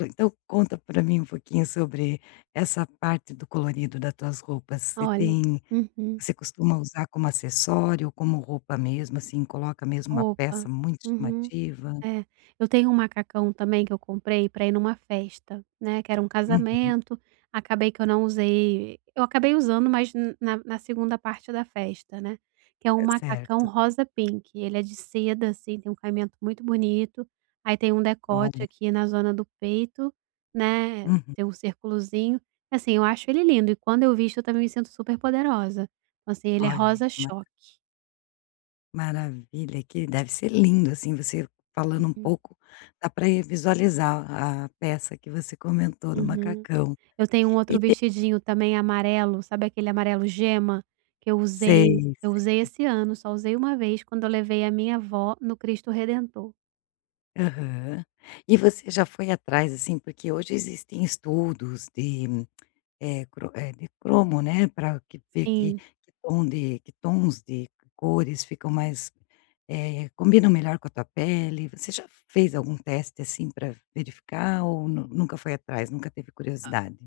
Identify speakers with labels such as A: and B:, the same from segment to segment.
A: Então conta pra mim um pouquinho sobre essa parte do colorido da tuas roupas. Você
B: Olha.
A: tem
B: Uhum.
A: você costuma usar como acessório, como roupa mesmo, assim, coloca mesmo uma peça
B: Roupa.
A: muito
B: Uhum.
A: chamativa?
B: É, eu tenho um macacão também que eu comprei pra ir numa festa, né, que era um
A: Uhum.
B: casamento, acabei que eu não usei eu acabei usando, mas na na 2º parte da festa, né, que é um macacão
A: Certo.
B: rosa pink. Ele é de seda, assim, tem um caimento muito bonito, aí tem um decote
A: Olha.
B: aqui na zona do peito, né,
A: Uhum.
B: tem um circulozinho. Assim, eu acho ele lindo e quando eu visto eu também me sinto super poderosa. Então, assim, ele é
A: Olha
B: rosa
A: que ma
B: choque.
A: maravilha, que deve ser lindo, assim, você falando um
B: Uhum.
A: pouco dá pra ir visualizar a peça que você comentou no
B: Uhum.
A: macacão.
B: Eu tenho um
A: E
B: outro
A: te
B: vestidinho também amarelo, sabe aquele amarelo gema? Que eu usei
A: Sei,
B: eu usei
A: sei.
B: esse ano, só usei uma vez quando eu levei a minha avó no Cristo Redentor.
A: Aham. E você já foi atrás, assim, porque hoje existem estudos de, eh, cro eh, de cromo, né, pra que ter que
B: Sim.
A: que tom de que tons de cores ficam mais, eh, combinam melhor com a tua pele. Você já fez algum teste assim pra verificar ou nu nunca foi atrás, nunca teve curiosidade?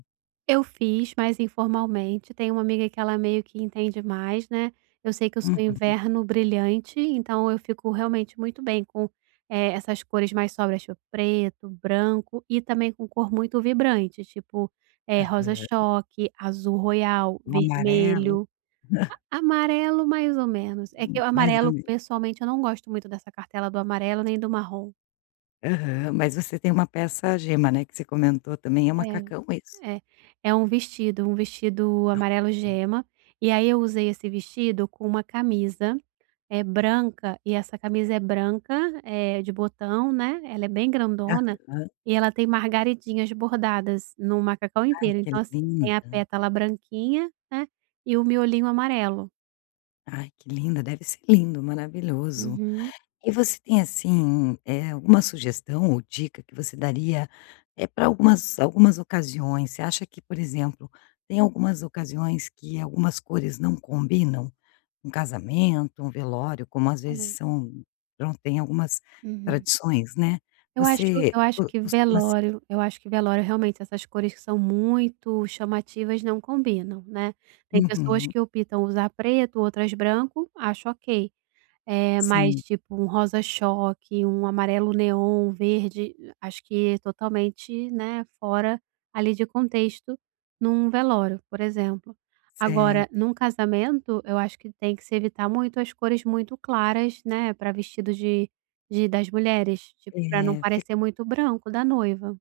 B: Eu fiz, mas informalmente, tenho uma amiga que ela meio que entende mais, né, eu sei que eu sou
A: Uhum.
B: inverno brilhante. Então eu fico realmente muito bem com, eh, essas cores mais sóbrias, tipo preto, branco e também com cor muito vibrante, tipo, eh, rosa
A: Aham.
B: choque, azul royal,
A: Um amarelo.
B: vermelho, amarelo mais ou menos. É que o
A: Mais ou
B: amarelo
A: me
B: pessoalmente eu não gosto muito dessa cartela do amarelo, nem do marrom.
A: Aham, mas você tem uma peça gema, né, que você comentou também. É um macacão
B: É,
A: isso?
B: é. É um vestido, um vestido amarelo
A: [unintelligible]
B: gema. E aí eu usei esse vestido com uma camisa, eh, branca e essa camisa é branca, é de botão, né, ela é bem grandona
A: Aham.
B: e ela tem margaridinhas bordadas no macacão
A: Ai
B: inteiro.
A: que
B: Então, assim, tem a
A: linda.
B: pétala branquinha, né, e o miolinho amarelo.
A: Ai que linda, deve ser lindo, maravilhoso.
B: Uhum.
A: E você tem, assim, eh, alguma sugestão ou dica que você daria, eh, pra algumas algumas ocasiões. Você acha que, por exemplo, tem algumas ocasiões que algumas cores não combinam? Um casamento, um velório, como às vezes
B: É.
A: são pronto, tem algumas
B: Hum.
A: tradições, né,
B: Eu acho
A: você
B: eu acho
A: co
B: que
A: costuma se
B: velório eu acho que velório, realmente, essas cores que são muito chamativas não combinam, né. Tem pessoas
A: Uhum.
B: que optam usar preto, outras branco, acho ok. Eh, mas,
A: Sim.
B: tipo, um rosa choque, um amarelo neon, verde, acho que totalmente, né, fora ali de contexto num velório, por exemplo. Agora num
A: Certo.
B: casamento, eu acho que tem que se evitar muito as cores muito claras, né, pra vestido de de das mulheres, tipo, pra não
A: É, fi
B: parecer muito branco da noiva.